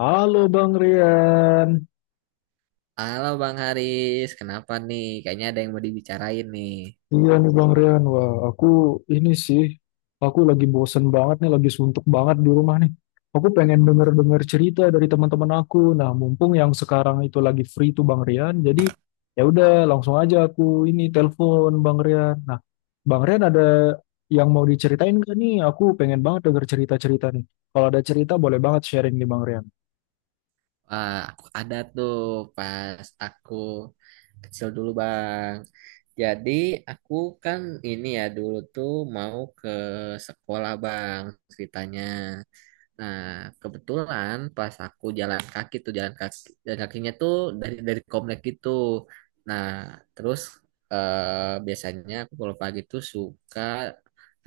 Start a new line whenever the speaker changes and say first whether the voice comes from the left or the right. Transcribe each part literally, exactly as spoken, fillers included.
left: Halo Bang Rian,
right: Halo Bang Haris, kenapa nih? Kayaknya ada yang mau dibicarain nih.
left: iya nih Bang Rian, wah aku ini sih, aku lagi bosen banget nih, lagi suntuk banget di rumah nih. Aku pengen denger-denger cerita dari teman-teman aku. Nah, mumpung yang sekarang itu lagi free tuh Bang Rian, jadi ya udah langsung aja aku ini telepon Bang Rian. Nah, Bang Rian ada yang mau diceritain gak nih? Aku pengen banget denger cerita-cerita nih. Kalau ada cerita boleh banget sharing nih Bang Rian.
right: Wah, aku ada tuh pas aku kecil dulu Bang. Jadi aku kan ini ya dulu tuh mau ke sekolah Bang ceritanya. Nah, kebetulan pas aku jalan kaki tuh jalan kaki jalan kakinya tuh dari dari komplek gitu. Nah, terus eh, biasanya aku kalau pagi tuh suka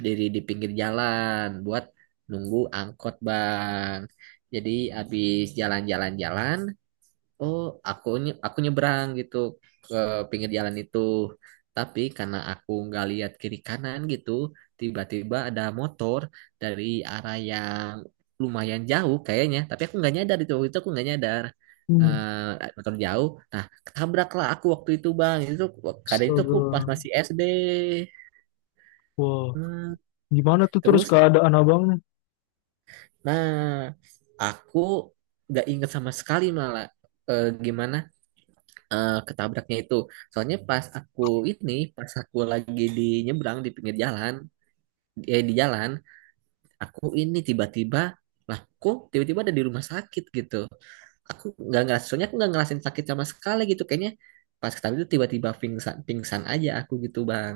right: diri di pinggir jalan buat nunggu angkot, Bang. Jadi habis jalan-jalan-jalan oh aku nye- aku nyebrang gitu ke pinggir jalan itu, tapi karena aku nggak lihat kiri kanan gitu tiba-tiba ada motor dari arah yang lumayan jauh kayaknya, tapi aku nggak nyadar itu, waktu itu aku nggak nyadar.
left: Hmm,
right: Eh, eh, motor jauh, nah ketabraklah aku waktu itu bang. Itu kadang itu aku
left: astaga.
right: pas masih S D.
left: Wah,
right: Hmm,
left: gimana tuh terus
right: terus
left: keadaan abangnya?
right: nah aku nggak inget sama sekali malah eh, gimana eh, ketabraknya itu. Soalnya pas aku ini, pas aku lagi di nyebrang di pinggir jalan, eh di jalan, aku ini tiba-tiba, lah kok tiba-tiba ada di rumah sakit gitu. Aku nggak ngerasa, soalnya aku nggak ngerasain sakit sama sekali gitu. Kayaknya pas ketabrak itu tiba-tiba pingsan, pingsan aja aku gitu bang.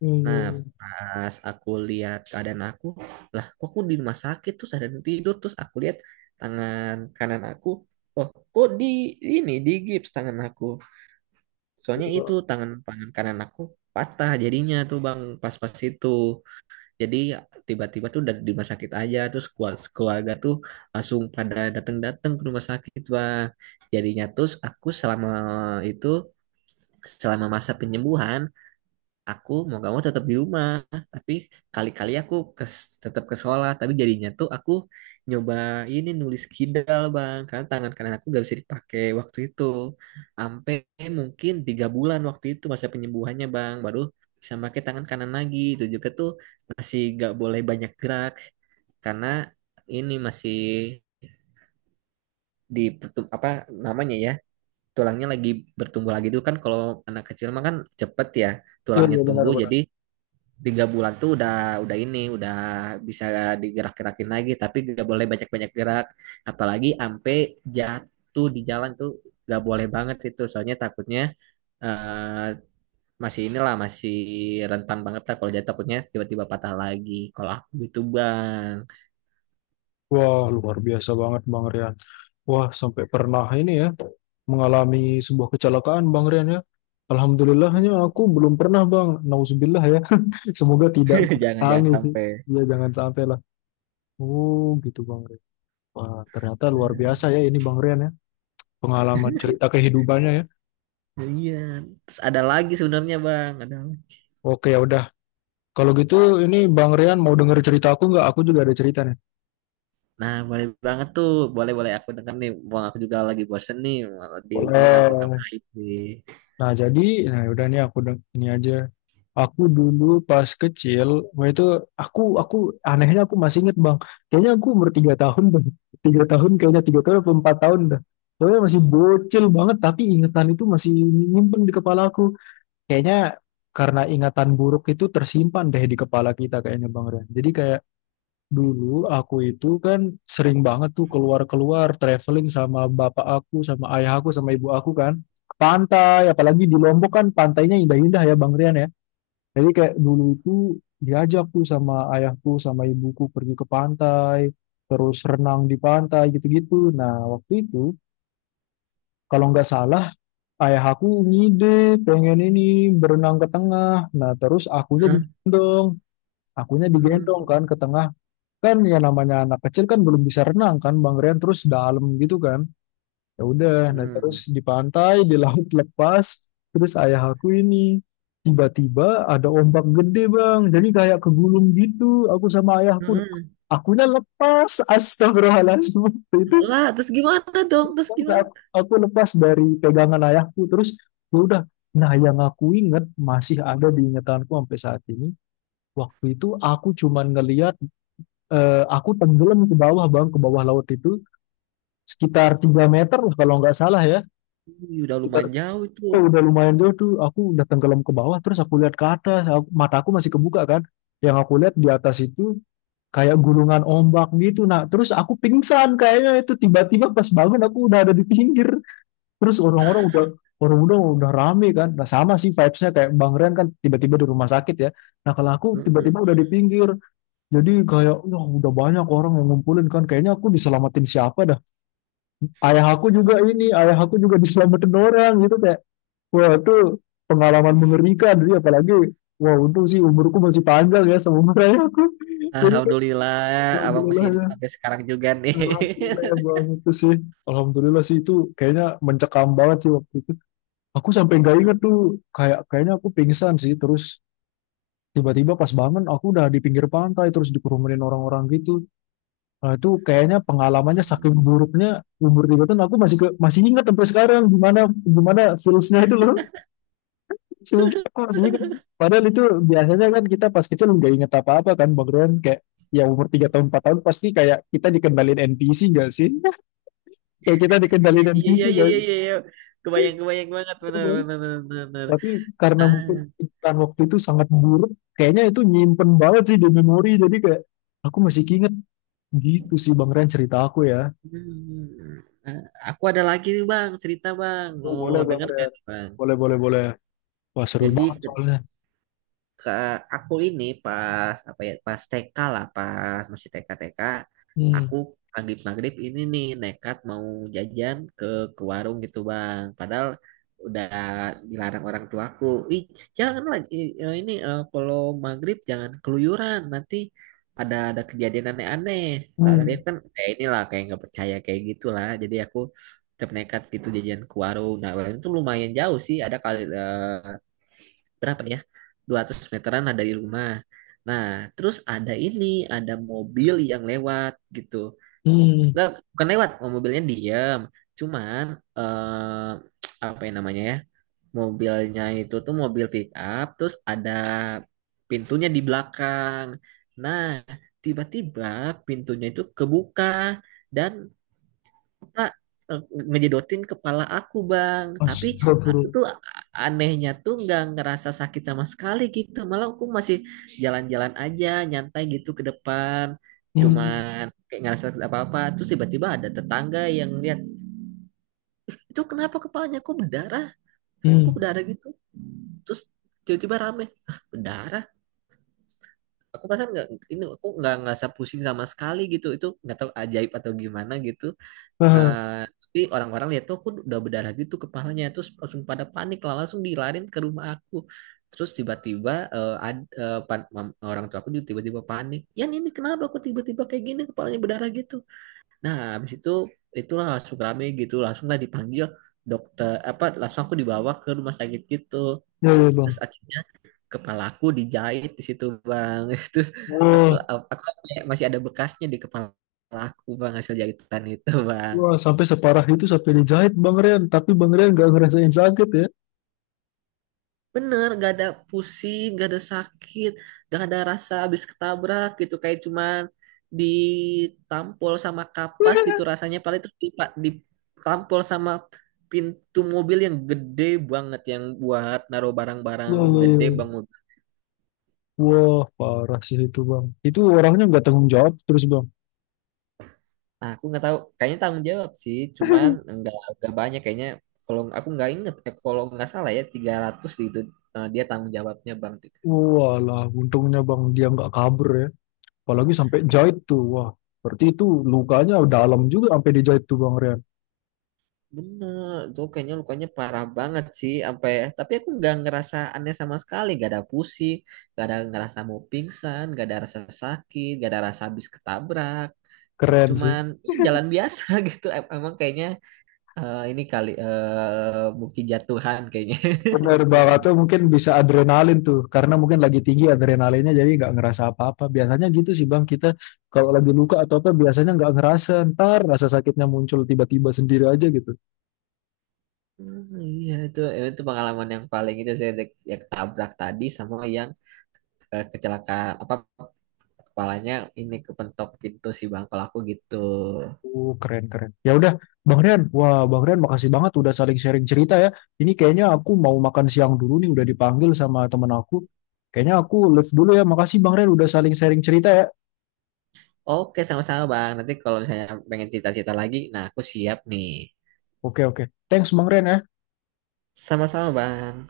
left: Iya,
right: Nah
left: iya,
right: pas aku lihat keadaan aku, lah kok aku di rumah sakit, terus ada yang tidur, terus aku lihat tangan kanan aku, oh kok di ini di gips tangan aku. Soalnya itu
left: iya.
right: tangan tangan kanan aku patah jadinya tuh bang pas-pas itu. Jadi tiba-tiba tuh udah di rumah sakit aja, terus keluarga, keluarga tuh langsung pada datang-datang ke rumah sakit bang. Jadinya terus aku selama itu, selama masa penyembuhan aku mau gak mau tetap di rumah, tapi kali-kali aku ke, tetap ke sekolah, tapi jadinya tuh aku nyoba ini nulis kidal bang karena tangan kanan aku gak bisa dipakai waktu itu sampai mungkin tiga bulan waktu itu masa penyembuhannya bang, baru bisa pakai tangan kanan lagi. Itu juga tuh masih gak boleh banyak gerak karena ini masih di pertum- apa namanya ya, tulangnya lagi bertumbuh lagi dulu kan, kalau anak kecil mah kan cepet ya
left: Iya,
right: tulangnya
left: iya,
right: tumbuh.
left: benar-benar.
right: Jadi tiga bulan tuh udah udah ini udah bisa digerak-gerakin lagi, tapi gak boleh banyak-banyak gerak, apalagi ampe jatuh di jalan tuh gak boleh banget itu, soalnya takutnya eh, masih inilah, masih rentan banget lah, kalau jatuh takutnya tiba-tiba patah lagi kalau aku gitu bang.
left: Wah, luar biasa banget Bang Rian. Wah, sampai pernah ini ya mengalami sebuah kecelakaan Bang Rian ya. Alhamdulillahnya aku belum pernah Bang. Nauzubillah ya. Semoga tidak
right: Jangan-jangan
left: alami sih.
right: sampai.
left: Ya jangan sampai lah. Oh, gitu Bang Rian. Wah, ternyata luar biasa ya ini Bang Rian ya. Pengalaman cerita kehidupannya ya.
right: Nah, iya, terus ada lagi sebenarnya bang, ada.
left: Oke, ya udah. Kalau gitu ini Bang Rian mau denger cerita aku nggak? Aku juga ada cerita nih.
right: Nah, boleh banget tuh. Boleh-boleh aku denger nih. Bang, aku juga lagi bosen nih. Di rumah
left: Boleh.
right: ngapa-ngapain sih.
left: Nah, jadi, nah ya udah nih aku deng- ini aja. Aku dulu pas kecil, wah itu aku aku anehnya aku masih inget bang, kayaknya aku umur tiga tahun bang, tiga tahun kayaknya tiga tahun atau empat tahun dah, pokoknya masih bocil banget, tapi ingatan itu masih nyimpen di kepala aku, kayaknya karena ingatan buruk itu tersimpan deh di kepala kita kayaknya bang Ren. Jadi kayak dulu aku itu kan sering banget tuh keluar-keluar traveling sama bapak aku, sama ayah aku, sama ibu aku kan, ke pantai, apalagi di Lombok kan pantainya indah-indah ya bang Rian ya. Jadi kayak dulu itu diajak tuh sama ayahku sama ibuku pergi ke pantai, terus renang di pantai gitu-gitu. Nah, waktu itu kalau nggak salah ayah aku ngide pengen ini berenang ke tengah. Nah, terus akunya
right: Heeh,
left: digendong, akunya digendong
right: heeh,
left: kan ke tengah. Kan ya namanya anak kecil kan belum bisa renang kan Bang Rian terus dalam gitu kan ya udah nah
right: heeh,
left: terus di pantai di laut lepas terus ayah aku ini tiba-tiba ada ombak gede bang jadi kayak kegulung gitu aku sama ayahku
right: heeh.
left: akunya lepas astagfirullahaladzim. Waktu itu
right: Lah, terus gimana dong? Terus gimana?
left: aku, aku lepas dari pegangan ayahku terus ya udah nah yang aku inget masih ada di ingatanku sampai saat ini waktu itu aku cuman ngeliat eh, aku tenggelam ke bawah bang ke bawah laut itu sekitar tiga meter lah kalau nggak salah ya
right: Ih, udah
left: sekitar
right: lumayan jauh tuh.
left: Eh, udah lumayan jauh tuh aku udah tenggelam ke bawah terus aku lihat ke atas aku- mataku masih kebuka kan yang aku lihat di atas itu kayak gulungan ombak gitu nah terus aku pingsan kayaknya itu tiba-tiba pas bangun aku udah ada di pinggir terus orang-orang udah orang udah udah rame kan nah sama sih vibesnya kayak Bang Ren kan tiba-tiba di rumah sakit ya nah kalau aku
right: Heeh.
left: tiba-tiba udah di pinggir jadi kayak wah udah banyak orang yang ngumpulin kan kayaknya aku diselamatin siapa dah ayah aku juga ini ayah aku juga diselamatin orang gitu kan. Wah, itu pengalaman mengerikan sih, apalagi wah untung sih umurku masih panjang ya seumurnya aku. Jadi kayak,
right: Alhamdulillah, abang masih
left: alhamdulillah
right: hidup
left: ya,
right: sampai sekarang juga nih.
left: alhamdulillah ya bang itu sih. Alhamdulillah sih itu kayaknya mencekam banget sih waktu itu. Aku sampai nggak inget tuh kayak kayaknya aku pingsan sih terus tiba-tiba pas bangun aku udah di pinggir pantai terus dikerumunin orang-orang gitu. Nah, itu kayaknya pengalamannya saking buruknya umur tiga tahun aku masih ke, masih ingat sampai sekarang gimana gimana feelsnya itu loh. Sumpah aku masih ingat. Padahal itu biasanya kan kita pas kecil nggak inget apa-apa kan Bang Ron. Kayak ya umur tiga tahun empat tahun pasti kayak kita dikendalin N P C gak sih? Kayak kita dikendalin
right: Iya,
left: N P C
right: iya, iya,
left: gak
right: iya, iya. iya. Kebayang, kebayang banget, bener,
left: sih?
right: bener, bener, bener.
left: Tapi karena
right: Ah,
left: mungkin iklan waktu itu sangat buruk. Kayaknya itu nyimpen banget sih di memori. Jadi kayak aku masih inget gitu sih Bang Ren cerita aku ya.
right: hmm. Ah, aku ada lagi nih, Bang, cerita, Bang.
left: Oh,
right: Oh,
left: boleh Bang
right: denger kan,
left: Ren.
right: Bang?
left: Boleh, boleh, boleh. Wah seru
right: Jadi,
left: banget
right: ketika
left: soalnya.
right: ke aku ini pas apa ya, pas T K lah, pas masih T K T K
left: Hmm,
right: aku, maghrib maghrib ini nih nekat mau jajan ke ke warung gitu bang, padahal udah dilarang orang tuaku, ih jangan lagi eh, ini eh, kalau maghrib jangan keluyuran nanti ada ada kejadian aneh-aneh. Lah tapi
left: hmm,
right: kan kayak inilah, kayak nggak percaya kayak gitulah, jadi aku tetap nekat gitu jajan ke warung. Nah warung itu lumayan jauh sih, ada kali eh, berapa ya, dua ratus meteran lah dari rumah. Nah terus ada ini, ada mobil yang lewat gitu,
left: hmm.
right: nggak bukan lewat, oh, mobilnya diem, cuman eh, apa yang namanya ya, mobilnya itu tuh mobil pick up, terus ada pintunya di belakang. Nah tiba-tiba pintunya itu kebuka, dan Pak, eh, ngejedotin kepala aku bang. Tapi aku
left: Astagfirullah.
right: tuh a- anehnya tuh nggak ngerasa sakit sama sekali gitu, malah aku masih jalan-jalan aja nyantai gitu ke depan,
left: Hmm,
right: cuman kayak nggak sakit apa-apa. Terus tiba-tiba ada tetangga yang lihat, itu kenapa kepalanya kok berdarah, kok
left: hmm.
right: berdarah gitu. Terus tiba-tiba rame, "Hah, berdarah, aku perasaan nggak ini, aku nggak ngerasa pusing sama sekali gitu, itu nggak tahu ajaib atau gimana gitu.
left: Ah,
right: Eh, tapi orang-orang lihat tuh aku udah berdarah gitu kepalanya, terus langsung pada panik lah, langsung dilarin ke rumah aku. Terus tiba-tiba eh, ad- eh, pan- mam- orang tua aku juga tiba-tiba panik ya, ini kenapa aku tiba-tiba kayak gini kepalanya berdarah gitu. Nah habis itu itulah langsung rame gitu, langsung lah dipanggil dokter apa, langsung aku dibawa ke rumah sakit gitu.
left: ya, ya
right: Terus
left: Bang.
right: akhirnya kepala aku dijahit di situ bang. Terus aku
left: Wah.
right: aku kayak masih ada bekasnya di kepala aku bang, hasil jahitan itu bang.
left: Wah, sampai separah itu sampai dijahit Bang Rian. Tapi Bang Rian gak ngerasain sakit ya.
right: Bener, gak ada pusing, gak ada sakit, gak ada rasa habis ketabrak gitu. Kayak cuman ditampol sama kapas gitu rasanya. Paling terus dipa- ditampol sama pintu mobil yang gede banget. Yang buat naruh barang-barang
left: Wah, wah.
right: gede banget.
left: Wah, parah sih itu Bang. Itu orangnya nggak tanggung jawab terus Bang.
right: Nah, aku nggak tahu. Kayaknya tanggung jawab sih. Cuman nggak nggak banyak kayaknya. Kalau aku nggak inget, eh, kalau nggak salah ya tiga ratus gitu eh, dia tanggung jawabnya bang.
left: Walah, untungnya Bang dia nggak kabur ya. Apalagi sampai jahit tuh. Wah, berarti itu lukanya dalam juga sampai dijahit tuh Bang Rian.
right: Bener, tuh kayaknya lukanya parah banget sih, apa ya? Tapi aku nggak ngerasa aneh sama sekali, nggak ada pusing, nggak ada ngerasa mau pingsan, nggak ada rasa sakit, nggak ada rasa habis ketabrak. Te-
left: Keren sih.
right: Cuman ya, jalan biasa gitu. Em- Emang kayaknya eh, ini kali eh bukti jatuhan kayaknya.
left: Bener
right: Bukti
left: banget tuh
right: jat-
left: mungkin bisa adrenalin tuh karena mungkin lagi tinggi adrenalinnya jadi nggak ngerasa apa-apa. Biasanya gitu sih Bang kita kalau lagi luka atau apa biasanya nggak ngerasa ntar rasa sakitnya muncul tiba-tiba sendiri aja gitu.
right: Hmm, iya itu eh, itu pengalaman yang paling itu, saya dek- yang ketabrak tadi sama yang eh, kecelakaan apa, kepalanya ini kepentok pintu si bangkel aku gitu.
left: Uh keren keren. Ya udah Bang Rian, wah Bang Rian makasih banget udah saling sharing cerita ya. Ini kayaknya aku mau makan siang dulu nih udah dipanggil sama temen aku. Kayaknya aku live dulu ya. Makasih Bang Rian udah saling sharing cerita ya.
right: Oke, sama-sama Bang. Nanti kalau misalnya pengen cerita-cerita lagi, nah aku siap nih.
left: Oke oke. Thanks Bang Rian ya.
right: Sama-sama Bang.